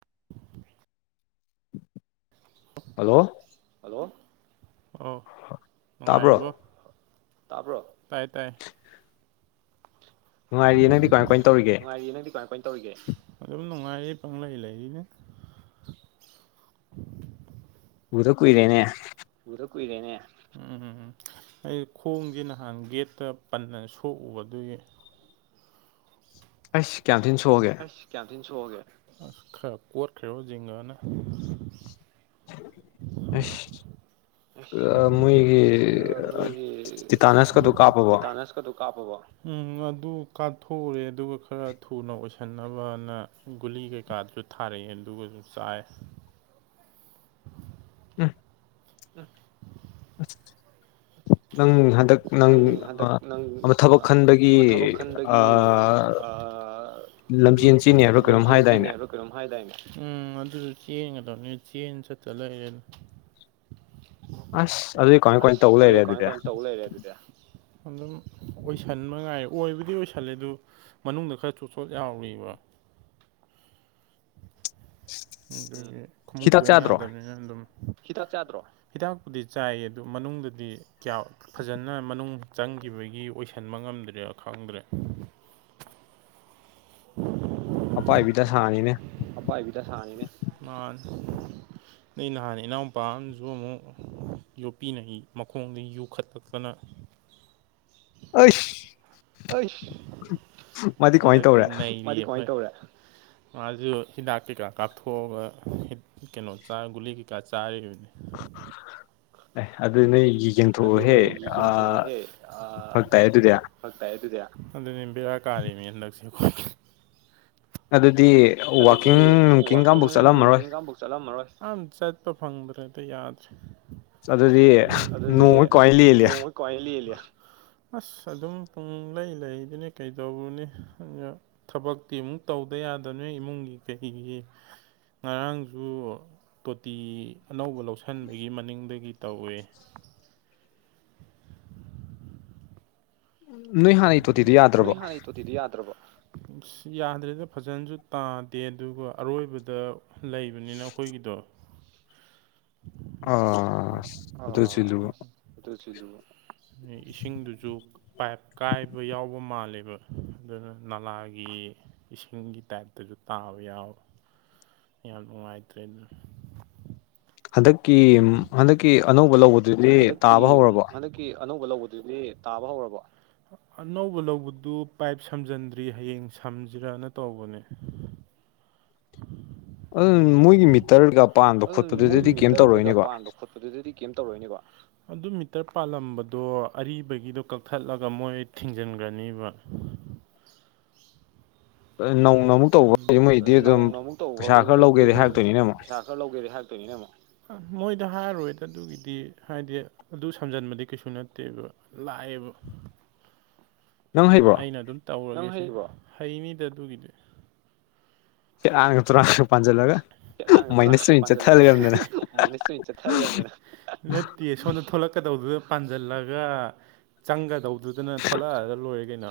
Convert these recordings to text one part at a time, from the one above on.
[inaudible] hello hello ꯑꯣ ꯅꯨꯡꯉꯥꯏꯔꯤꯕꯣ ꯇꯥꯕ꯭ꯔꯣ ꯇꯥꯕ꯭ꯔꯣ ꯇꯥꯏꯌꯦ ꯇꯥꯏ ꯅꯨꯡꯉꯥꯏꯔꯤꯌꯦ ꯅꯪꯗꯤ ꯀꯃꯥꯏ ꯀꯃꯥꯏꯅ ꯇꯧꯔꯤꯒꯦ ꯅꯨꯡꯉꯥꯏꯔꯤ ꯅꯪꯗꯤ ꯀꯍꯥꯏ ꯀꯃꯥꯏ ꯇꯧꯔꯤꯒꯦ ꯑꯗꯨꯝ ꯅꯨꯡꯉꯥꯏꯔꯤꯌꯦ ꯄꯪ ꯂꯩ ꯂꯩꯔꯤꯅꯦ ꯎꯗ ꯀꯨꯏꯔꯦꯅꯦ ꯎꯗ ꯀꯨꯏꯔꯦꯅꯦ ꯎꯝ ꯑꯩ ꯈꯣꯡꯁꯦ ꯅꯍꯥꯟ ꯒꯦꯠꯇ ꯄꯟꯅ ꯁꯣꯛꯎꯕ ꯑꯗꯨꯒꯤ ꯑꯩꯁ ꯀꯌꯥꯝ ꯊꯤꯅ ꯁꯣꯛꯑꯒꯦ ꯑꯩꯁ ꯀꯌꯥꯝꯇꯤꯅ ꯁꯣꯛꯑꯒꯦ ꯑꯁ ꯈꯔ ꯀꯣꯠꯈ꯭ꯔꯦꯕꯣ ꯖꯤꯡꯒꯅ ꯑꯁ ꯑꯥ ꯃꯣꯏꯒꯤ ꯃꯣꯏꯒꯤ ꯇꯤꯇꯥꯅꯁꯀꯗꯣ ꯀꯥꯞꯄꯕꯣ ꯇꯤꯇꯥꯅꯁꯀꯗꯣ ꯀꯥꯞꯄꯕꯣ ꯎꯝ ꯑꯗꯨ ꯀꯥꯞꯊꯣꯛꯎꯔꯦ ꯑꯗꯨꯒ ꯈꯔ ꯊꯨꯅ ꯑꯣꯏꯁꯟꯅꯕꯅ ꯒꯨꯂꯤ ꯀꯩꯀꯥꯗꯨꯁꯨ ꯊꯥꯔꯛꯑꯦ ꯑꯗꯨꯒꯁꯨ ꯆꯥꯏ ꯑꯝ ꯑꯝ ꯅꯪ ꯍꯟꯗꯛ ꯅꯪ ꯍꯟꯗꯛ ꯅꯪ ꯑꯃ ꯊꯕꯛ ꯈꯟꯕꯒꯤ ꯑꯃ ꯊꯕꯛ ꯈꯟꯕꯒꯤ ꯑꯥ ꯂꯝꯖꯦꯟ ꯆꯦꯟꯅꯤ ꯍꯥꯢꯕ꯭ꯔꯥ ꯀꯩꯅꯣꯝ ꯂꯝꯖꯦꯟ ꯍꯥꯏꯗꯥꯏꯅꯦ ꯆꯦꯟꯅꯦꯕ꯭ꯔꯥ ꯀꯩꯅꯣꯝ ꯍꯥꯢꯗꯥꯢꯅꯦ ꯎꯝ ꯑꯗꯨꯁꯨ ꯆꯦꯟꯒꯗꯕꯅꯤ ꯆꯦꯟ ꯆꯠꯇ ꯂꯩꯔꯦꯗ ꯑꯁ ꯑꯗꯨꯗꯤ ꯀꯃꯥꯏ ꯀꯃꯥꯏꯅ ꯑꯁ ꯇꯧ ꯂꯩꯔꯦ ꯑꯗꯨꯗꯤ ꯀꯃꯥꯏ ꯀꯃꯥꯏꯅ ꯇꯧꯔ ꯂꯩꯔꯦ ꯑꯗꯨꯗꯤ ꯑꯗꯨꯝ ꯑꯣꯏꯁꯟꯕ ꯉꯥꯏ ꯑꯣꯏꯕꯨꯗꯤ ꯑꯣꯏꯁꯜꯂꯦ ꯑꯗꯨ ꯃꯅꯨꯡꯗ ꯈꯔ ꯆꯣꯠ ꯆꯣꯠ ꯂꯥꯎꯔꯤꯕ ꯑꯗꯨꯒꯤ ꯈꯣꯡꯎꯨꯛ ꯍꯤꯗꯥꯛ ꯇꯣꯡ ꯆꯥꯗ꯭ꯔꯣ ꯌꯥꯗꯕꯅꯤꯅ ꯑꯗꯨꯝ ꯍꯤꯗꯥꯛ ꯆꯥꯗ꯭ꯔꯣ ꯍꯤꯗꯥꯛꯄꯨꯗꯤ ꯆꯥꯏ ꯑꯗꯨ ꯃꯅꯨꯡꯗꯗꯤ ꯀꯌꯥ ꯐꯖꯅ ꯃꯅꯨꯡ ꯆꯪꯈꯤꯕꯒꯤ ꯑꯣꯏꯁꯟꯕ ꯉꯝꯗ꯭ꯔꯦ ꯈꯪꯗ꯭ꯔꯦ ꯑꯄꯥꯏꯕꯤ ꯗꯥꯁꯥꯅꯤꯅꯦ ꯑꯄꯥꯏꯕꯤ ꯗꯁꯥꯅꯤꯅꯦ ꯃꯥꯅꯦ ꯑꯩ ꯅꯍꯥꯟ ꯏꯅꯥꯎꯄꯥ ꯑꯃꯁꯨ ꯑꯃꯨꯛ ꯌꯣꯠꯄꯤꯅ ꯢ ꯃꯈꯣꯡꯗ ꯌꯨꯈꯠꯂꯛꯇꯅ ꯑꯩꯁ ꯑꯩꯁ ꯃꯥꯗꯤ ꯀꯃꯥꯏꯅ ꯍꯟꯗꯥꯛꯇꯤ ꯇꯧꯔꯦ ꯅꯩꯔꯤꯌꯦ ꯃꯥꯗꯤ ꯀꯃꯥꯢ ꯇꯧꯒ꯭ꯔꯦ ꯃꯥꯁꯨ ꯍꯤꯗꯥꯛ ꯀꯩꯀꯥ ꯀꯥꯞꯊꯣꯛꯑꯒ ꯀꯩꯅꯣ ꯆꯥ ꯒꯨꯂꯤ ꯀꯩꯀꯥ ꯆꯥꯔꯤꯕꯅꯤ ꯑꯦ ꯑꯗꯨ ꯅꯣꯏ ꯑꯦ ꯑꯗꯨ ꯌꯦꯡꯊꯣꯛꯑꯣꯍꯦ ꯅꯣꯏ ꯑꯥ ꯌꯦꯡꯊꯣꯛꯑꯣꯍꯦ ꯐꯔꯛ ꯇꯥꯏꯍꯦ ꯑꯗꯨꯗꯤ ꯐꯔꯛ ꯇꯥꯏꯍꯦ ꯑꯗꯨꯗꯤ ꯑꯗꯨꯅꯦ ꯕꯦꯔꯥ ꯀꯥꯜꯔꯦꯃꯦ ꯍꯟꯗꯛꯁꯦ ꯑꯩꯈꯣꯏ ꯑꯗꯨꯗꯤ ꯑꯗꯨꯗꯤ ꯋꯥꯛꯀꯤꯡ ꯅꯨꯡꯀꯤꯡꯒ ꯋꯥꯛꯀꯤꯡ ꯑꯃꯐꯥꯎ ꯆꯠꯂꯝꯃꯔꯣꯏ ꯅꯨꯡꯀꯤꯡꯒ ꯑꯝꯐꯥꯎ ꯆꯠꯂꯝꯃꯔꯣꯏ ꯌꯥꯝ ꯆꯠꯄ ꯐꯪꯗ꯭ꯔꯦꯗ ꯌꯥꯗ꯭ꯔꯦ ꯑꯗꯨꯗꯤ ꯑꯗꯨꯗꯤ ꯅꯣꯡꯃ ꯀꯃꯥꯏꯅ ꯂꯦꯜꯂꯤ ꯅꯣꯡꯃ ꯀꯃꯥꯢ ꯂꯦꯜꯂꯤ ꯑꯁ ꯑꯗꯨꯝ ꯄꯨꯡ ꯂꯩ ꯂꯩꯗꯨꯅꯤ ꯀꯩꯗꯧꯔꯨꯅꯤ ꯑꯩꯩꯅ ꯊꯕꯛꯇꯤ ꯑꯃꯨꯛ ꯇꯧꯗ ꯌꯥꯗꯕꯅꯤꯅ ꯏꯃꯨꯡꯒꯤ ꯀꯩꯒꯤ ꯉꯔꯥꯡꯁꯨ ꯇꯣꯇꯤ ꯑꯅꯧꯕ ꯂꯧꯁꯤꯟꯕꯒꯤ ꯃꯅꯤꯡꯗꯒꯤ ꯇꯧꯋꯦ ꯅꯣꯏ ꯍꯥꯟꯅꯒꯤ ꯇꯣꯇꯤꯗꯨ ꯌꯥꯗ꯭ꯔꯕꯣ ꯅꯣꯏ ꯍꯥꯟꯅꯩ ꯇꯣꯇꯤꯗꯨ ꯌꯥꯗ꯭ꯔꯕꯣ ꯑꯁ ꯌꯥꯗ꯭ꯔꯦꯗ ꯐꯖꯅꯁꯨ ꯇꯥꯗꯦ ꯑꯗꯨꯒ ꯑꯔꯣꯏꯕꯗ ꯂꯩꯕꯅꯤꯅ ꯑꯩꯈꯣꯏꯒꯤꯗꯣ ꯑꯥ ꯑꯥ ꯑꯗꯨꯁꯨꯂꯨꯕ ꯑꯗꯨꯁꯨ ꯆꯨꯝꯃꯤ ꯑꯗꯩ ꯏꯁꯤꯡꯗꯨꯁꯨ ꯄꯥꯏꯞ ꯀꯥꯏꯕ ꯌꯥꯎꯕ ꯃꯥꯜꯂꯦꯕ ꯑꯗꯨꯅ ꯅꯂꯥꯒꯤ ꯏꯁꯤꯡꯒꯤ ꯇꯥꯏꯞꯇꯁꯨ ꯇꯥꯕ ꯌꯥꯎꯋꯦ ꯌꯥꯝ ꯅꯨꯡꯉꯥꯏꯇ꯭ꯔꯦ ꯑꯗꯨꯅ ꯍꯟꯗꯛꯀꯤ ꯍꯟꯗꯛꯀꯤ ꯑꯅꯧꯕ ꯂꯧꯕꯗꯨꯗꯤ ꯍꯟꯗꯛꯀꯤ ꯇꯥꯕ ꯍꯧꯔꯕꯣ ꯍꯟꯗꯛꯀꯤ ꯑꯅꯧꯕ ꯂꯧꯕꯗꯨꯗꯤ ꯇꯥꯕ ꯍꯧꯔꯕꯣ ꯑꯅꯧꯕ ꯂꯧꯕꯗꯨ ꯄꯥꯏꯞ ꯁꯝꯖꯤꯟꯗ꯭ꯔꯤ ꯍꯌꯦꯡ ꯁꯝꯖꯤꯔꯅ ꯇꯧꯕꯅꯦ ꯑꯗꯨ ꯎꯝ ꯃꯣꯏꯒꯤ ꯃꯤꯇꯔ ꯀꯩꯀꯥ ꯄꯥꯟꯕ ꯑꯗꯨ ꯃꯣꯏꯒꯤ ꯈꯣꯠꯄꯗꯨꯗꯗꯤ ꯀꯩꯝ ꯃꯤꯇꯔ ꯀꯩꯀꯥ ꯇꯧꯔꯛꯑꯣꯏꯅꯦꯀꯣ ꯄꯥꯟꯕ ꯈꯣꯠꯄꯗꯨꯗꯗꯤ ꯀꯩꯝ ꯇꯧꯔꯛꯑꯣꯏꯅꯦꯀꯣ ꯑꯗꯨ ꯃꯤꯇꯔ ꯄꯥꯜꯂꯝꯕꯗꯣ ꯑꯔꯤꯕꯒꯤꯗꯣ ꯀꯛꯊꯠꯂꯒ ꯃꯣꯏ ꯊꯤꯡꯖꯟꯈ꯭ꯔꯅꯦꯕ ꯑ ꯅꯧꯅ ꯑꯃꯨꯛ ꯇꯧꯕ ꯍꯥꯏꯗꯤ ꯑ ꯃꯣꯏꯗꯤ ꯑꯗꯨꯝ ꯅꯧꯅ ꯑꯃꯨꯛ ꯇꯧꯕ ꯄꯩꯁꯥ ꯈꯔ ꯃꯣꯏꯗꯤ ꯂꯧꯒꯦꯗꯤ ꯑꯗꯨꯝ ꯍꯥꯏꯔꯛꯇꯣꯏꯅꯤꯅꯦ ꯑꯃꯨꯛ ꯄꯩꯁꯥ ꯈꯔ ꯂꯧꯒꯦꯗꯤ ꯍꯥꯏꯔꯛꯇꯣꯏꯅꯤꯅꯦ ꯑꯃꯨꯛ ꯑ ꯃꯣꯏꯗ ꯍꯥꯏꯔꯣꯏꯗ ꯑꯗꯨꯒꯤꯗꯤ ꯍꯥꯏꯗꯤ ꯑꯗꯨ ꯁꯝꯖꯟꯕꯗꯤ ꯀꯩꯁꯨ ꯅꯠꯇꯦꯕ ꯂꯥꯏꯕ ꯅꯪ ꯎꯝ ꯍꯩꯕ꯭ꯔꯣ ꯑꯩꯅ ꯑꯗꯨꯝ ꯇꯧꯔ ꯅꯪ ꯑꯩ ꯍꯩꯅꯤꯗ ꯑꯗꯨꯒꯤꯗꯤ ꯁꯦꯔꯥꯥꯟꯒ ꯇꯨꯔꯥꯟꯒ ꯄꯥꯟꯁꯤꯜꯂꯒ ꯇꯦꯔꯥꯡꯒ ꯃꯥꯏꯅꯁ ꯑꯣꯏ ꯆꯠꯊ ꯂꯩꯔꯝꯗꯅ ꯆꯠꯊ ꯂꯩꯔꯝꯗꯅ ꯅꯠꯇꯥꯌꯦ ꯁꯣꯝꯗ ꯊꯣꯂꯛꯀꯗꯧꯗꯨꯗ ꯄꯥꯟꯁꯤꯜꯂꯒ ꯆꯪꯒꯗꯧ ꯗꯨꯗꯨꯅ ꯊꯣꯂꯛꯍꯜꯂ ꯂꯣꯏꯔꯦ ꯀꯩꯅꯣ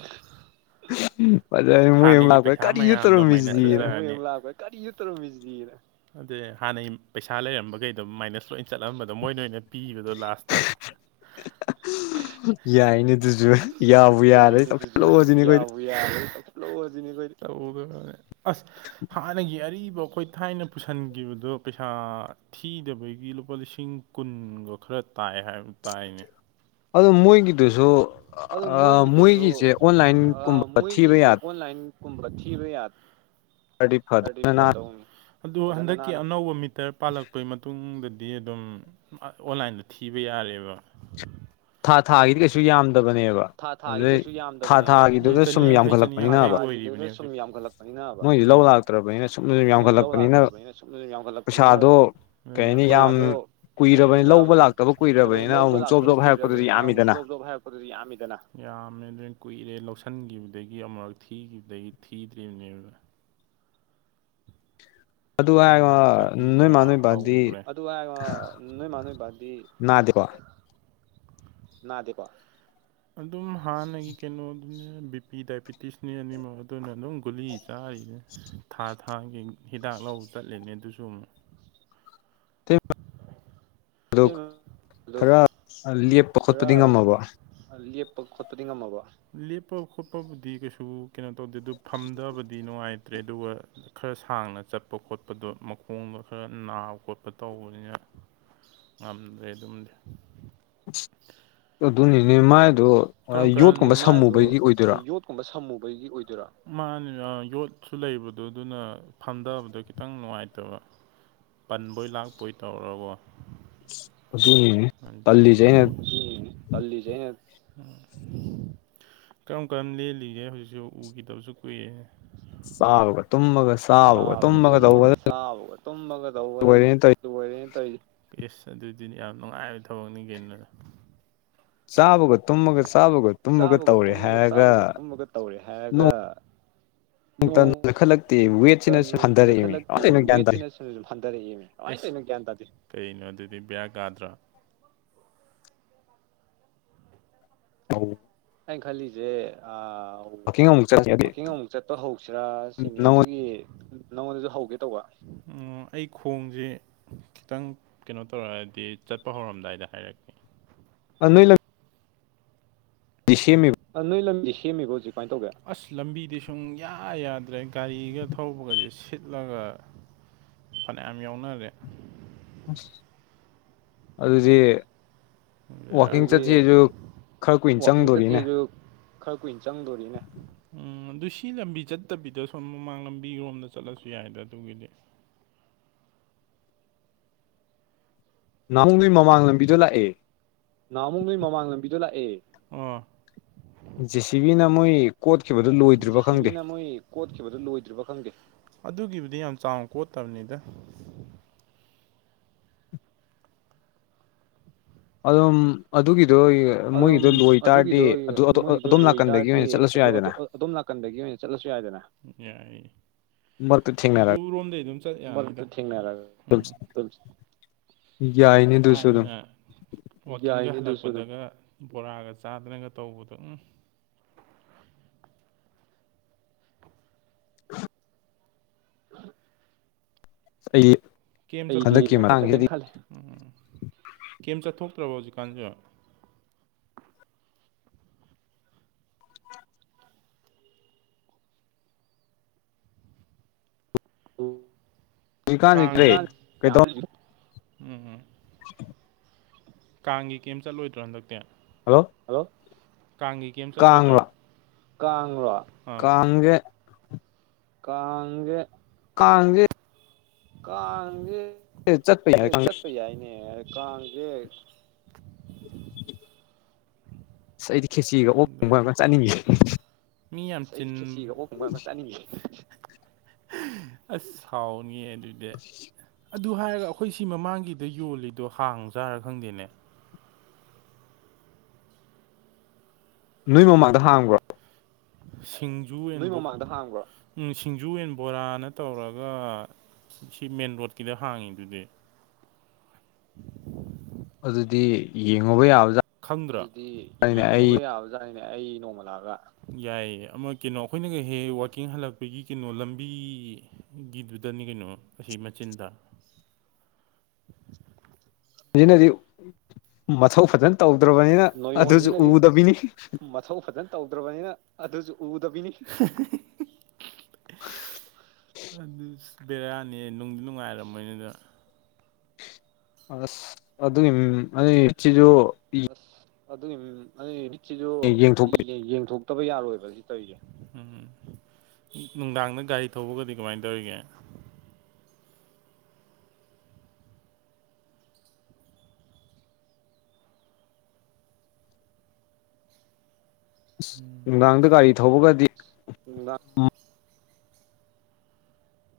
ꯑꯗꯩ ꯃꯣꯏ ꯑꯃꯨꯛ ꯍꯥꯟꯅꯒꯤ ꯂꯥꯛꯄꯗ ꯄꯩꯁꯥ ꯀꯔꯤꯅꯣ ꯃꯌꯥꯝꯗꯣ ꯃꯥꯏꯅꯁ ꯇꯧꯔꯝꯃꯤꯁꯤꯅ ꯆꯠꯆꯔꯅꯤ [inaudible] ꯀꯔꯤꯅꯣ ꯇꯧꯔꯝꯃꯤꯁꯤꯗꯤꯅ ꯑꯗꯩ ꯍꯥꯟꯅꯩ ꯄꯩꯁꯥ ꯂꯩꯔꯝꯕꯈꯩ ꯑꯗꯨꯝ ꯃꯥꯏꯅꯁ ꯂꯣꯏꯅ ꯆꯠꯂꯝꯕꯗꯣ ꯃꯣꯏꯅ ꯑꯣꯏꯅ ꯄꯤꯕꯗꯣ ꯂꯥꯁꯇ ꯌꯥꯏꯅꯦ ꯑꯗꯨꯁꯨ ꯌꯥꯎꯕꯨ ꯌꯥꯔꯗꯤ ꯌꯥꯏꯅꯦ ꯑꯗꯨꯁꯨ ꯇꯧꯁꯜꯂꯣꯁꯤꯅꯦ ꯑꯩꯈꯣꯏꯗꯤ ꯌꯥꯕꯨ ꯌꯥꯔꯗꯤ ꯇꯧꯁꯜꯂꯣꯁꯤꯅꯦ ꯑꯩꯈꯣꯏꯗꯤ ꯇꯧꯒꯗꯕꯅꯦ ꯍꯥꯟꯅꯒꯤ ꯑꯔꯤꯕ ꯑꯩꯈꯣꯏ ꯊꯥꯏꯅ ꯄꯨꯁꯟꯈꯤꯕꯗꯣ ꯄꯩꯁꯥ ꯊꯤꯗꯕꯒꯤ ꯂꯨꯄꯥ ꯂꯤꯁꯤꯡ ꯀꯨꯟꯒ ꯈꯔ ꯇꯥꯏ ꯍꯥꯏꯕ ꯇꯥꯏꯅꯦ ꯑꯗꯣ ꯃꯣꯏꯒꯤꯗꯨꯁꯨ ꯑꯗꯨ ꯃꯣꯏꯒꯤꯗꯨꯁꯨ ꯃꯣꯏꯒꯤꯁꯦ ꯑ ꯑꯣꯟꯂꯥꯏꯟꯒꯨꯝꯕ ꯊꯤꯕ ꯃꯣꯏꯒꯤꯁꯦ ꯑꯣꯟꯂꯥꯏꯟ ꯀꯨꯝꯕ ꯊꯤꯕ ꯌꯥ ꯌꯥꯇꯥꯔꯗꯤ ꯐꯗ [inaudible] ꯑꯗꯨ ꯍꯟꯗꯛꯀꯤ ꯑꯅꯧꯕ ꯃꯤꯇꯔ ꯄꯥꯜꯂꯛꯄꯒꯤ ꯃꯇꯨꯡꯗꯗꯤ ꯑꯗꯨꯝ ꯑꯣꯟꯂꯥꯏꯟꯗ ꯊꯤꯕ ꯌꯥꯔꯦꯕ ꯊꯥ ꯊꯥꯒꯤꯗꯤ ꯀꯩꯁꯨ ꯌꯥꯝꯗꯕꯅꯦꯕ ꯊꯥ ꯊꯥꯒꯤꯗꯤ ꯑꯗꯨꯗꯩ ꯀꯩꯁꯨ ꯊꯥ ꯌꯥꯝꯗꯕꯅꯦꯕ ꯎꯝ ꯊꯥꯒꯤꯗꯨꯗ ꯁꯨꯝ ꯆꯅꯤ ꯌꯥꯡꯈꯩ ꯆꯅꯤ ꯌꯥꯝꯈꯠꯂꯛꯄꯅꯤꯅꯕ ꯌꯥꯡꯈꯩ [inaudible] ꯌꯥꯝꯈꯠꯂꯛ ꯄꯅꯤꯅꯕ ꯃꯣꯏꯗꯤ ꯂꯧ ꯎꯝ ꯂꯥꯛꯇ꯭ꯔꯕꯅꯤꯅ ꯁꯨꯝ ꯁꯨꯝ ꯃꯣꯏꯁꯨ ꯂꯧ ꯌꯥꯝꯈꯠꯂꯛꯄꯅꯤꯅ ꯂꯥꯛꯇ꯭ꯔꯕꯅꯤꯅ ꯁꯨꯝ ꯁꯨꯝ ꯌꯥꯝꯈꯠꯂꯛꯄꯅꯤꯅ ꯄꯩꯁꯥꯗꯣ ꯀꯩ ꯑꯗꯨꯅꯦ ꯍꯥꯏꯅꯤ ꯌꯥꯝ ꯄꯩꯁꯥꯗꯣ ꯀꯩ ꯍꯥꯏꯅꯤ ꯀꯨꯏꯔꯕꯅꯤ ꯌꯥꯝ ꯂꯧꯕ ꯂꯥꯛꯇꯕ [inaudible] ꯀꯨꯏꯔꯕꯅꯤꯅ ꯂꯧꯕ ꯑꯃꯨꯛ ꯖꯣꯕ ꯂꯥꯛꯇꯕ ꯖꯣꯕ ꯍꯥꯏꯔꯛꯄꯗꯨꯗꯤ ꯀꯨꯏꯔꯕꯅꯤꯅ ꯑꯃꯨꯛ ꯌꯥꯝꯃꯤꯗꯅ ꯖꯣꯕ ꯖꯣꯕ ꯍꯥꯏꯔꯛꯄꯗꯨꯗꯤ ꯌꯥꯝꯃꯤ ꯗꯨꯅ ꯌꯥꯝꯃꯦ ꯑꯗꯨ ꯀꯨꯏꯔꯦ ꯂꯧꯁꯤꯟꯈꯤꯕꯗꯒꯤ ꯑꯃꯨꯛꯔꯛ ꯊꯤꯈꯤꯕꯗꯒꯤ ꯊꯤꯗ꯭ꯔꯤꯕꯅꯦꯕ ꯑꯗꯨ ꯍꯥꯏꯔꯒ ꯆꯍꯤ ꯅꯣꯏꯃꯥ ꯀꯌꯥ ꯅꯣꯏꯕꯥꯗꯤ ꯍꯧꯈ꯭ꯔꯦ ꯑꯗꯨ ꯍꯥꯏꯔꯒ ꯅꯣꯏ ꯃꯥ ꯅꯣꯏ ꯕꯥꯗꯤ ꯅꯥꯗꯦꯀꯣ [unintelligible] ꯅꯥꯗꯦꯀꯣ ꯑꯗꯨꯝ ꯍꯥꯟꯅꯒꯤ ꯀꯩꯅꯣꯗꯨꯅꯦ ꯕꯤꯄꯤ ꯗꯥꯏꯕꯤꯇꯤꯁꯅꯤ ꯑꯅꯤꯃꯛ ꯑꯗꯨꯅ ꯑꯗꯨꯝ ꯒꯨꯂꯤꯁꯦ ꯆꯥꯔꯤꯗ ꯊꯥ ꯊꯥꯒꯤ ꯍꯤꯗꯥꯛ ꯂꯧꯕ ꯆꯠꯂꯤꯅꯦ ꯑꯗꯨꯁꯨ ꯑꯃꯨꯛ [inaudible] ꯑꯗꯨ ꯈꯔ ꯂꯦꯞ ꯈꯔ ꯂꯦꯞꯄ ꯈꯣꯠꯄꯗꯤ ꯉꯝꯃꯕꯣ ꯂꯦꯞꯄ ꯈꯣꯠꯄꯕꯨꯗꯤ ꯀꯩꯁꯨ ꯀꯩꯅꯣ ꯇꯧꯗꯦ ꯑꯗꯨ ꯐꯝꯗꯕꯗꯤ ꯅꯨꯡꯉꯥꯏꯇ꯭ꯔꯦ ꯑꯗꯨꯒ ꯈꯔ ꯁꯥꯡꯅ ꯆꯠꯄ ꯈꯣꯠꯄꯗꯣ ꯃꯈꯣꯡꯗꯣ ꯈꯔ ꯅꯥꯕ ꯈꯣꯠꯄ ꯇꯧꯕꯅꯤꯅ ꯉꯝꯗ꯭ꯔꯦ ꯑꯗꯨꯝꯗꯤ ꯑꯗꯨꯅꯤꯅꯦ ꯃꯥꯏꯗꯣ ꯀꯔꯝ ꯀꯔꯝꯕ ꯌꯣꯠꯀꯨꯝꯕ ꯃꯥꯏꯗꯣ ꯁꯝꯃꯨꯕꯒꯤ ꯑꯣꯏꯗꯣꯏꯔꯥ ꯌꯣꯠ [inaudible] ꯁꯝꯃꯨꯕꯒꯤ ꯑꯣꯏꯗꯣꯏꯔꯣ ꯃꯥꯅꯦ ꯌꯣꯠꯁꯨ ꯂꯩꯕꯗꯣ ꯑꯗꯨꯅ ꯐꯝꯊꯕꯗꯣ ꯈꯤꯇꯪ ꯅꯨꯡꯉꯥꯏ ꯇꯕ ꯄꯟꯕꯣꯏ ꯂꯥꯛꯄꯣꯏ ꯇꯧꯔꯒ ꯀꯣ ꯑꯗꯨꯅꯤꯅꯦ ꯇꯜꯂꯤꯁꯦ ꯑꯩꯅ [inaudible] [inaudible] ꯀꯔꯝ ꯀꯔꯝ ꯂꯦꯜꯂꯤꯒꯦ ꯍꯧꯖꯤꯛꯁꯨ ꯎꯈꯤꯗꯕꯁꯨ ꯀꯨꯏꯔꯦ ꯆꯥꯕꯒ ꯇꯨꯝꯕꯒ ꯆꯥꯕꯒ ꯇꯨꯝꯕꯒ ꯆꯥꯕꯒ ꯇꯨꯝꯕꯒ ꯇꯧꯕꯗ ꯑꯣꯏꯔꯦꯅ ꯇꯧ ꯂꯣꯏꯔꯦꯅꯦ ꯇꯧꯔꯤꯁꯤ ꯏꯁ ꯑꯗꯨꯗꯤ ꯌꯥꯝ ꯅꯨꯡꯉꯥꯏꯕ ꯊꯕꯛꯅꯤ ꯀꯩꯅꯣ ꯆꯥꯕꯒ ꯇꯨꯝꯃꯒ ꯆꯥꯕꯒ ꯇꯨꯝꯃꯒ ꯆꯥꯕꯒ ꯇꯧꯔꯦ ꯇꯨꯝꯕꯒ ꯆꯥꯕꯒ ꯍꯥꯏꯔꯒ ꯇꯨꯝꯕꯒ ꯇꯧꯔꯦ ꯍꯥꯏꯔꯒ ꯅꯣꯡꯇ ꯅꯣꯡ ꯅꯣꯏꯈꯠꯂꯛꯇꯦ ꯇꯜ ꯋꯦꯠꯁꯤꯅꯁꯨ ꯍꯟꯊꯔꯛꯏꯃꯤ ꯀꯃꯥꯏꯅ ꯅꯣꯏꯈꯜꯂꯛꯇꯦ ꯇꯧꯔꯤꯅꯣ ꯒ꯭ꯌꯥꯟ ꯇꯥꯗꯦ ꯋꯦꯠꯁꯤꯅ ꯍꯟꯊꯔꯛꯑꯦꯃꯤ ꯀꯃꯥꯏ ꯇꯧꯔꯤꯅꯣ ꯒꯌꯥꯟ ꯇꯥꯗꯦ ꯏꯁ ꯀꯩꯅꯣ ꯑꯗꯨꯗꯤ ꯕꯦꯔꯥ ꯀꯥꯗ꯭ꯔꯥ ꯑꯧ ꯑꯩꯏꯟ ꯈꯜꯂꯤꯁꯦ ꯑꯥ ꯋꯥꯀꯤꯡ ꯑꯃꯨꯛ ꯆꯠꯂꯤ ꯑꯗꯩ ꯋꯥꯀꯤꯡ ꯑꯃꯨꯛ ꯆꯠꯄ ꯍꯧꯁꯤꯔꯥ ꯁꯤꯅꯤ ꯅꯉꯣꯟꯗ ꯑꯗꯨꯒꯤ ꯅꯉꯣꯟꯗꯁꯨ ꯍꯧꯒꯦ ꯇꯧꯕ ꯑꯣ ꯑꯩ ꯈꯣꯡꯁꯦ ꯈꯤꯇꯪ ꯀꯩꯅꯣ ꯇꯧꯔꯛꯑꯗꯤ ꯆꯠꯄ ꯍꯧꯔꯝꯗꯥꯏꯗ ꯍꯥꯏꯔꯛꯀꯦ [unintelligible] [unintelligible] ꯅꯣꯏ ꯂꯝ ꯗꯤ ꯁꯦꯝꯃꯦꯕꯣ ꯍꯧꯖꯤꯛ ꯀꯃꯥꯏꯟ ꯇꯧꯒꯦ ꯑꯁ ꯂꯝꯕꯤꯗꯤ ꯁꯨꯡꯌꯥ ꯌꯥꯗ꯭ꯔꯦ ꯒꯥꯔꯤꯒ ꯊꯧꯔꯛꯄꯒꯁꯦ ꯁꯤꯠꯂꯒ ꯐꯅꯌꯥꯝ ꯌꯥꯎꯅꯔꯦ ꯑꯁ ꯑꯗꯨꯗꯤ ꯋꯥꯛꯀꯤꯡ ꯑꯗꯨꯗꯤ ꯆꯠꯁꯤꯁꯨ ꯈꯔ ꯀꯨꯏꯟ ꯋꯥꯛꯀꯤꯡ ꯆꯪꯗꯣꯔꯤꯅꯦ ꯆꯠꯁꯤꯁꯨ ꯈꯔ ꯀꯨꯏꯟ ꯆꯪꯗꯣꯔꯤꯅꯦ ꯎꯝ ꯑꯗꯨ ꯁꯤ ꯂꯝꯕꯤ ꯆꯠꯇꯕꯤꯗ ꯁꯣꯝ ꯃꯃꯥꯡ ꯂꯝꯕꯤꯔꯣꯝꯗ ꯆꯠꯂꯁꯨ ꯌꯥꯏꯗ ꯑꯗꯨꯒꯤꯗꯤ ꯅꯍꯟ ꯅꯣꯏ ꯃꯃꯥꯡ ꯂꯝꯕꯤꯗꯣ ꯂꯥꯛꯑꯦ ꯅꯍꯥꯃꯨꯛ ꯅꯣꯏ ꯃꯃꯥꯡ ꯂꯝꯕꯤꯗ ꯂꯥꯛꯑꯦ ꯑꯣ ꯖꯦ ꯁꯤ ꯕꯤꯅ ꯃꯣꯏ ꯀꯣꯠꯈꯤꯕꯗꯣ ꯂꯣꯏꯗ꯭ꯔꯤꯕꯥ ꯈꯪꯗꯦ ꯀꯣꯠꯈꯤꯕꯗꯨ ꯂꯣꯏꯗ꯭ꯔꯤꯕꯥ ꯈꯪꯗꯦ ꯑꯗꯨꯒꯤꯕꯨꯗꯤ ꯌꯥꯝ ꯆꯥꯎꯅ ꯀꯣꯠꯇꯕꯅꯤꯗ ꯑꯗꯨꯝ ꯑꯗꯨꯒꯤꯗꯣ ꯑꯗꯨꯝ ꯃꯣꯏꯒꯤꯗꯣ ꯂꯣꯏ ꯇꯥꯔꯗꯤ ꯑꯗꯨꯒꯤꯗꯣ ꯃꯣꯏꯒꯤꯗꯣ ꯑꯗꯣꯝ ꯅꯥꯀꯟꯗꯒꯤ ꯂꯣꯏꯇꯥꯔꯗꯤ ꯑꯣꯏꯅ ꯆꯠꯂꯁꯨ ꯑꯗꯣ ꯑꯗ ꯌꯥꯏꯗꯅ ꯑꯗꯣꯝ ꯅꯥꯀꯟꯗꯒꯤ ꯑꯣꯏꯅ ꯆꯠꯂꯁꯨ ꯌꯥꯏꯗꯅ ꯌꯥꯏ ꯃꯔꯛꯇ ꯊꯦꯡꯅꯔꯒ ꯑꯗꯨꯔꯣꯝꯗꯩ ꯑꯗꯨꯝ ꯆꯠ ꯌꯥꯅꯤꯗ [unintelligible] ꯌꯥꯏꯅꯦ ꯑꯗꯨꯁꯨ ꯑꯗꯨꯝ ꯊꯥꯏꯅ [unintelligible] ꯄꯗꯒ ꯕꯣꯔꯥꯒ ꯆꯥꯗꯅꯒ ꯇꯧꯕꯗꯨ ꯎꯨ [inaudible] [inaudible] ꯑꯩ [unintelligible] ꯍꯟꯗꯛꯀꯤ ꯃꯇꯥꯡꯁꯤꯗꯤ ꯎꯝ ꯀꯦꯝ ꯆꯠꯊꯣꯛꯇ꯭ꯔꯕ ꯍꯧꯖꯤꯛꯀꯥꯟꯁꯨ ꯍꯧꯖꯤꯛꯀꯥꯟꯁꯤ ꯀꯥꯡ ꯀꯔꯤ [unintelligible] ꯀꯩꯗꯧ ꯎꯝ ꯎꯝ [inaudible] ꯀꯥꯡꯒꯤ ꯀꯩꯝ ꯆꯠꯂꯣꯏꯗ꯭ꯔꯣ ꯍꯟꯗꯛꯇꯤ ꯍꯜꯂꯣ ꯍꯜꯂꯣ ꯀꯥꯡꯒꯤ ꯀꯩꯝ ꯆꯠꯂꯣꯏꯗ꯭ꯔꯣ ꯀꯥꯡꯔꯣ ꯀꯥꯡꯖꯦ ꯀꯥꯡꯖꯦ ꯀꯥꯡꯖꯦ ꯀꯥꯡꯁꯦ ꯆꯠꯄ ꯌꯥꯏ ꯀꯥꯡ ꯆꯠꯄ ꯌꯥꯏꯅꯦ ꯀꯥꯡꯁꯦ ꯑꯁ ꯑꯩꯗꯤ ꯈꯦꯆꯤꯒ ꯑꯣꯛ ꯊꯣꯡ ꯌꯥꯝ ꯑꯗꯨꯅꯦ ꯆꯥꯅꯤꯡꯉꯤꯌꯦ ꯃꯤ ꯌꯥꯝ ꯆꯤꯟ [unintelligible] ꯑꯣꯛ ꯊꯣꯡꯕ ꯌꯥꯝ ꯆꯥꯅꯤꯉꯤꯌꯦ ꯑꯁ ꯁꯥꯎꯅꯤꯌꯦ ꯑꯗꯨꯗꯦ ꯑꯗꯨ ꯍꯥꯏꯔꯒ ꯑꯩꯈꯣꯏ ꯁꯤ ꯃꯃꯥꯡꯒꯤꯗ ꯌꯣꯜꯂꯤꯗꯣ ꯍꯥꯡꯖꯥꯔꯥ ꯈꯪꯗꯦꯅꯦ ꯅꯣꯏ ꯃꯃꯥꯡꯗ ꯍꯥꯡꯕ꯭ꯔꯣ ꯁꯤꯡꯖꯨꯑꯦꯟ ꯅꯣꯏ ꯃꯃꯥꯡꯗ ꯍꯡꯕꯔꯣ ꯎꯝ ꯁꯤꯡꯖꯨꯑꯦꯟ ꯕꯣꯔꯥꯅ ꯇꯧꯔꯒ ꯁꯤ ꯃꯦꯟ ꯔꯣꯗꯀꯤꯗ ꯍꯥꯡꯉꯤꯗꯨꯗꯤ ꯑꯗꯨꯗꯤ ꯌꯦꯡꯉꯨꯕ ꯌꯥꯕꯖꯥ ꯈꯪꯗ꯭ꯔꯥ ꯑꯗꯨꯗꯤ ꯌꯦꯡꯉꯕ ꯌꯥꯕꯖꯥꯠꯅꯦ ꯑꯩ ꯅꯣꯡꯃ ꯂꯥꯛꯑꯒ ꯌꯥꯏꯌꯦ ꯑꯃ ꯀꯤꯅꯣ ꯑꯩꯈꯣꯏꯅꯒꯍꯦ ꯋꯥꯛꯀꯤꯡ ꯍꯜꯂꯛꯄꯒꯤ ꯀꯩꯅꯣ ꯂꯝꯕꯤ ꯒꯤꯗꯨꯗꯅꯤ ꯀꯩꯅꯣ ꯑꯁꯤ ꯃꯆꯤꯟꯗ [unintelligible] ꯃꯊꯧ ꯐꯖꯟ ꯇꯧꯗ꯭ꯔꯕꯅꯤꯅ ꯑꯗꯨꯁꯨ ꯎꯗꯕꯤꯅꯤ ꯊꯧ ꯐꯖꯟ ꯇꯧꯗ꯭ꯔꯕꯅꯤꯅ ꯑꯗꯨꯁꯨ ꯎꯗꯕꯤꯅꯤ ꯑꯗꯨꯁ ꯕꯤꯔꯌꯥꯅꯦ ꯅꯨꯡꯗꯤ ꯅꯨꯡꯉꯥꯏꯔꯝꯃꯣꯏꯅꯦ ꯑꯗꯣ ꯑꯁ ꯑꯗꯨꯏ ꯃꯤꯃꯤꯝ ꯑꯩ ꯁꯤꯁꯨ ꯏ ꯑꯗꯨꯏꯃꯤꯝ ꯑꯩ ꯁꯤꯁꯨ ꯌꯦꯡꯊꯣꯛꯄ ꯌꯦ ꯌꯦꯡꯊꯣꯛ ꯇꯕ ꯌꯥꯔꯣꯏꯕ꯭ꯔꯥ ꯁꯤ ꯇꯧꯔꯤꯁꯦ ꯎꯝ ꯅꯨꯡꯗꯥꯡꯗ ꯒꯥꯔꯤ ꯊꯧꯕꯒꯗꯤ ꯀꯃꯥꯏꯅ ꯇꯧꯔꯤꯒꯦ ꯑꯁ ꯅꯨꯡꯗꯥꯡꯗ ꯒꯥꯔꯤ ꯊꯧꯕꯒꯗꯤ ꯅꯨꯝꯗꯥꯡ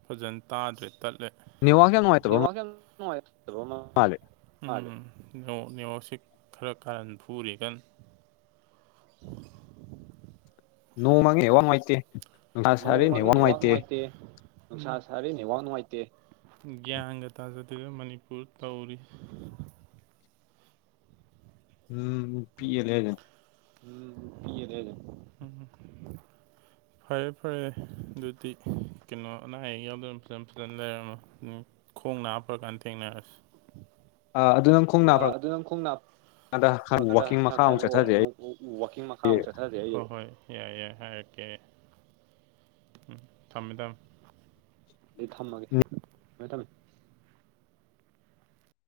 ꯐꯖꯟ ꯇꯥꯗ꯭ꯔꯦ ꯇꯠꯂꯦ ꯅꯦꯠꯋꯥꯛ ꯌꯥꯝ ꯅꯨꯡꯉꯥꯏꯇꯕ ꯅꯦꯠꯇꯥꯠ ꯌꯥꯝ ꯅꯨꯡꯉꯏ꫰ꯇꯥꯕ ꯃꯥꯜ ꯃꯥꯜꯂꯦ [unintelligible] ꯅꯦꯋꯥꯛꯁꯤ ꯈꯔ ꯀꯥꯔꯟ ꯐꯨꯨꯔꯤ ꯀꯟ ꯅꯣꯡꯃꯉꯦ ꯋꯥꯡꯉꯏꯇꯦ ꯅꯣꯡꯃꯪꯉꯤꯅꯦꯋꯥꯛ ꯅꯨꯡꯉꯥꯏꯇꯦ ꯅꯨꯡꯁꯥ ꯁꯥꯔꯦꯅꯦꯋꯥꯛ ꯅꯨꯡꯉꯥꯏꯇꯦ ꯒ꯭ꯌꯥꯟꯒ ꯇꯥꯖꯗꯦꯒ ꯃꯅꯤꯄꯨꯔ ꯇꯧꯔꯤ ꯎꯝ ꯅꯨꯄꯤꯂꯦ ꯍꯥꯏꯖꯤꯟ ꯎꯝ ꯅꯨꯄꯤꯂꯦ ꯍꯥꯏꯖꯤꯟ ꯐꯔꯦ ꯐꯔꯦ ꯑꯗꯨꯗꯤ ꯀꯩꯅꯣ ꯑꯅꯥ ꯑꯌꯦꯛ ꯌꯥꯎꯗꯟ ꯐꯤꯂꯝ ꯐꯖꯟ ꯂꯩꯔꯝꯃꯣ ꯈꯣꯡ ꯅꯥ ꯐꯔꯛꯀꯥꯟ ꯊꯦꯡꯅꯔꯁꯤ ꯑ ꯑꯗꯨꯅꯪ ꯑꯥ ꯑꯗꯨ ꯅꯪ ꯈꯣꯡ ꯅꯥꯞ ꯇꯧꯔꯀꯥꯟꯗ ꯋꯥꯛꯀꯤꯡ ꯈꯔ ꯃꯈꯥꯃꯨꯛ ꯈꯥꯏꯔꯣꯑꯣ ꯆꯠꯊꯗꯦ ꯑꯩ ꯑꯃꯨꯛ ꯋꯥꯛꯀꯤꯡ ꯃꯈꯥ ꯑꯃꯨꯛ ꯆꯠꯊꯔ ꯗꯦ ꯑꯩ ꯍꯣꯏ ꯍꯣꯏ ꯌꯥꯏ ꯌꯥꯏ ꯍꯥꯏꯔꯛꯀꯦ ꯊꯝꯃꯦ ꯊꯝ ꯑꯩ ꯊꯝꯃꯒꯦ [unintelligible]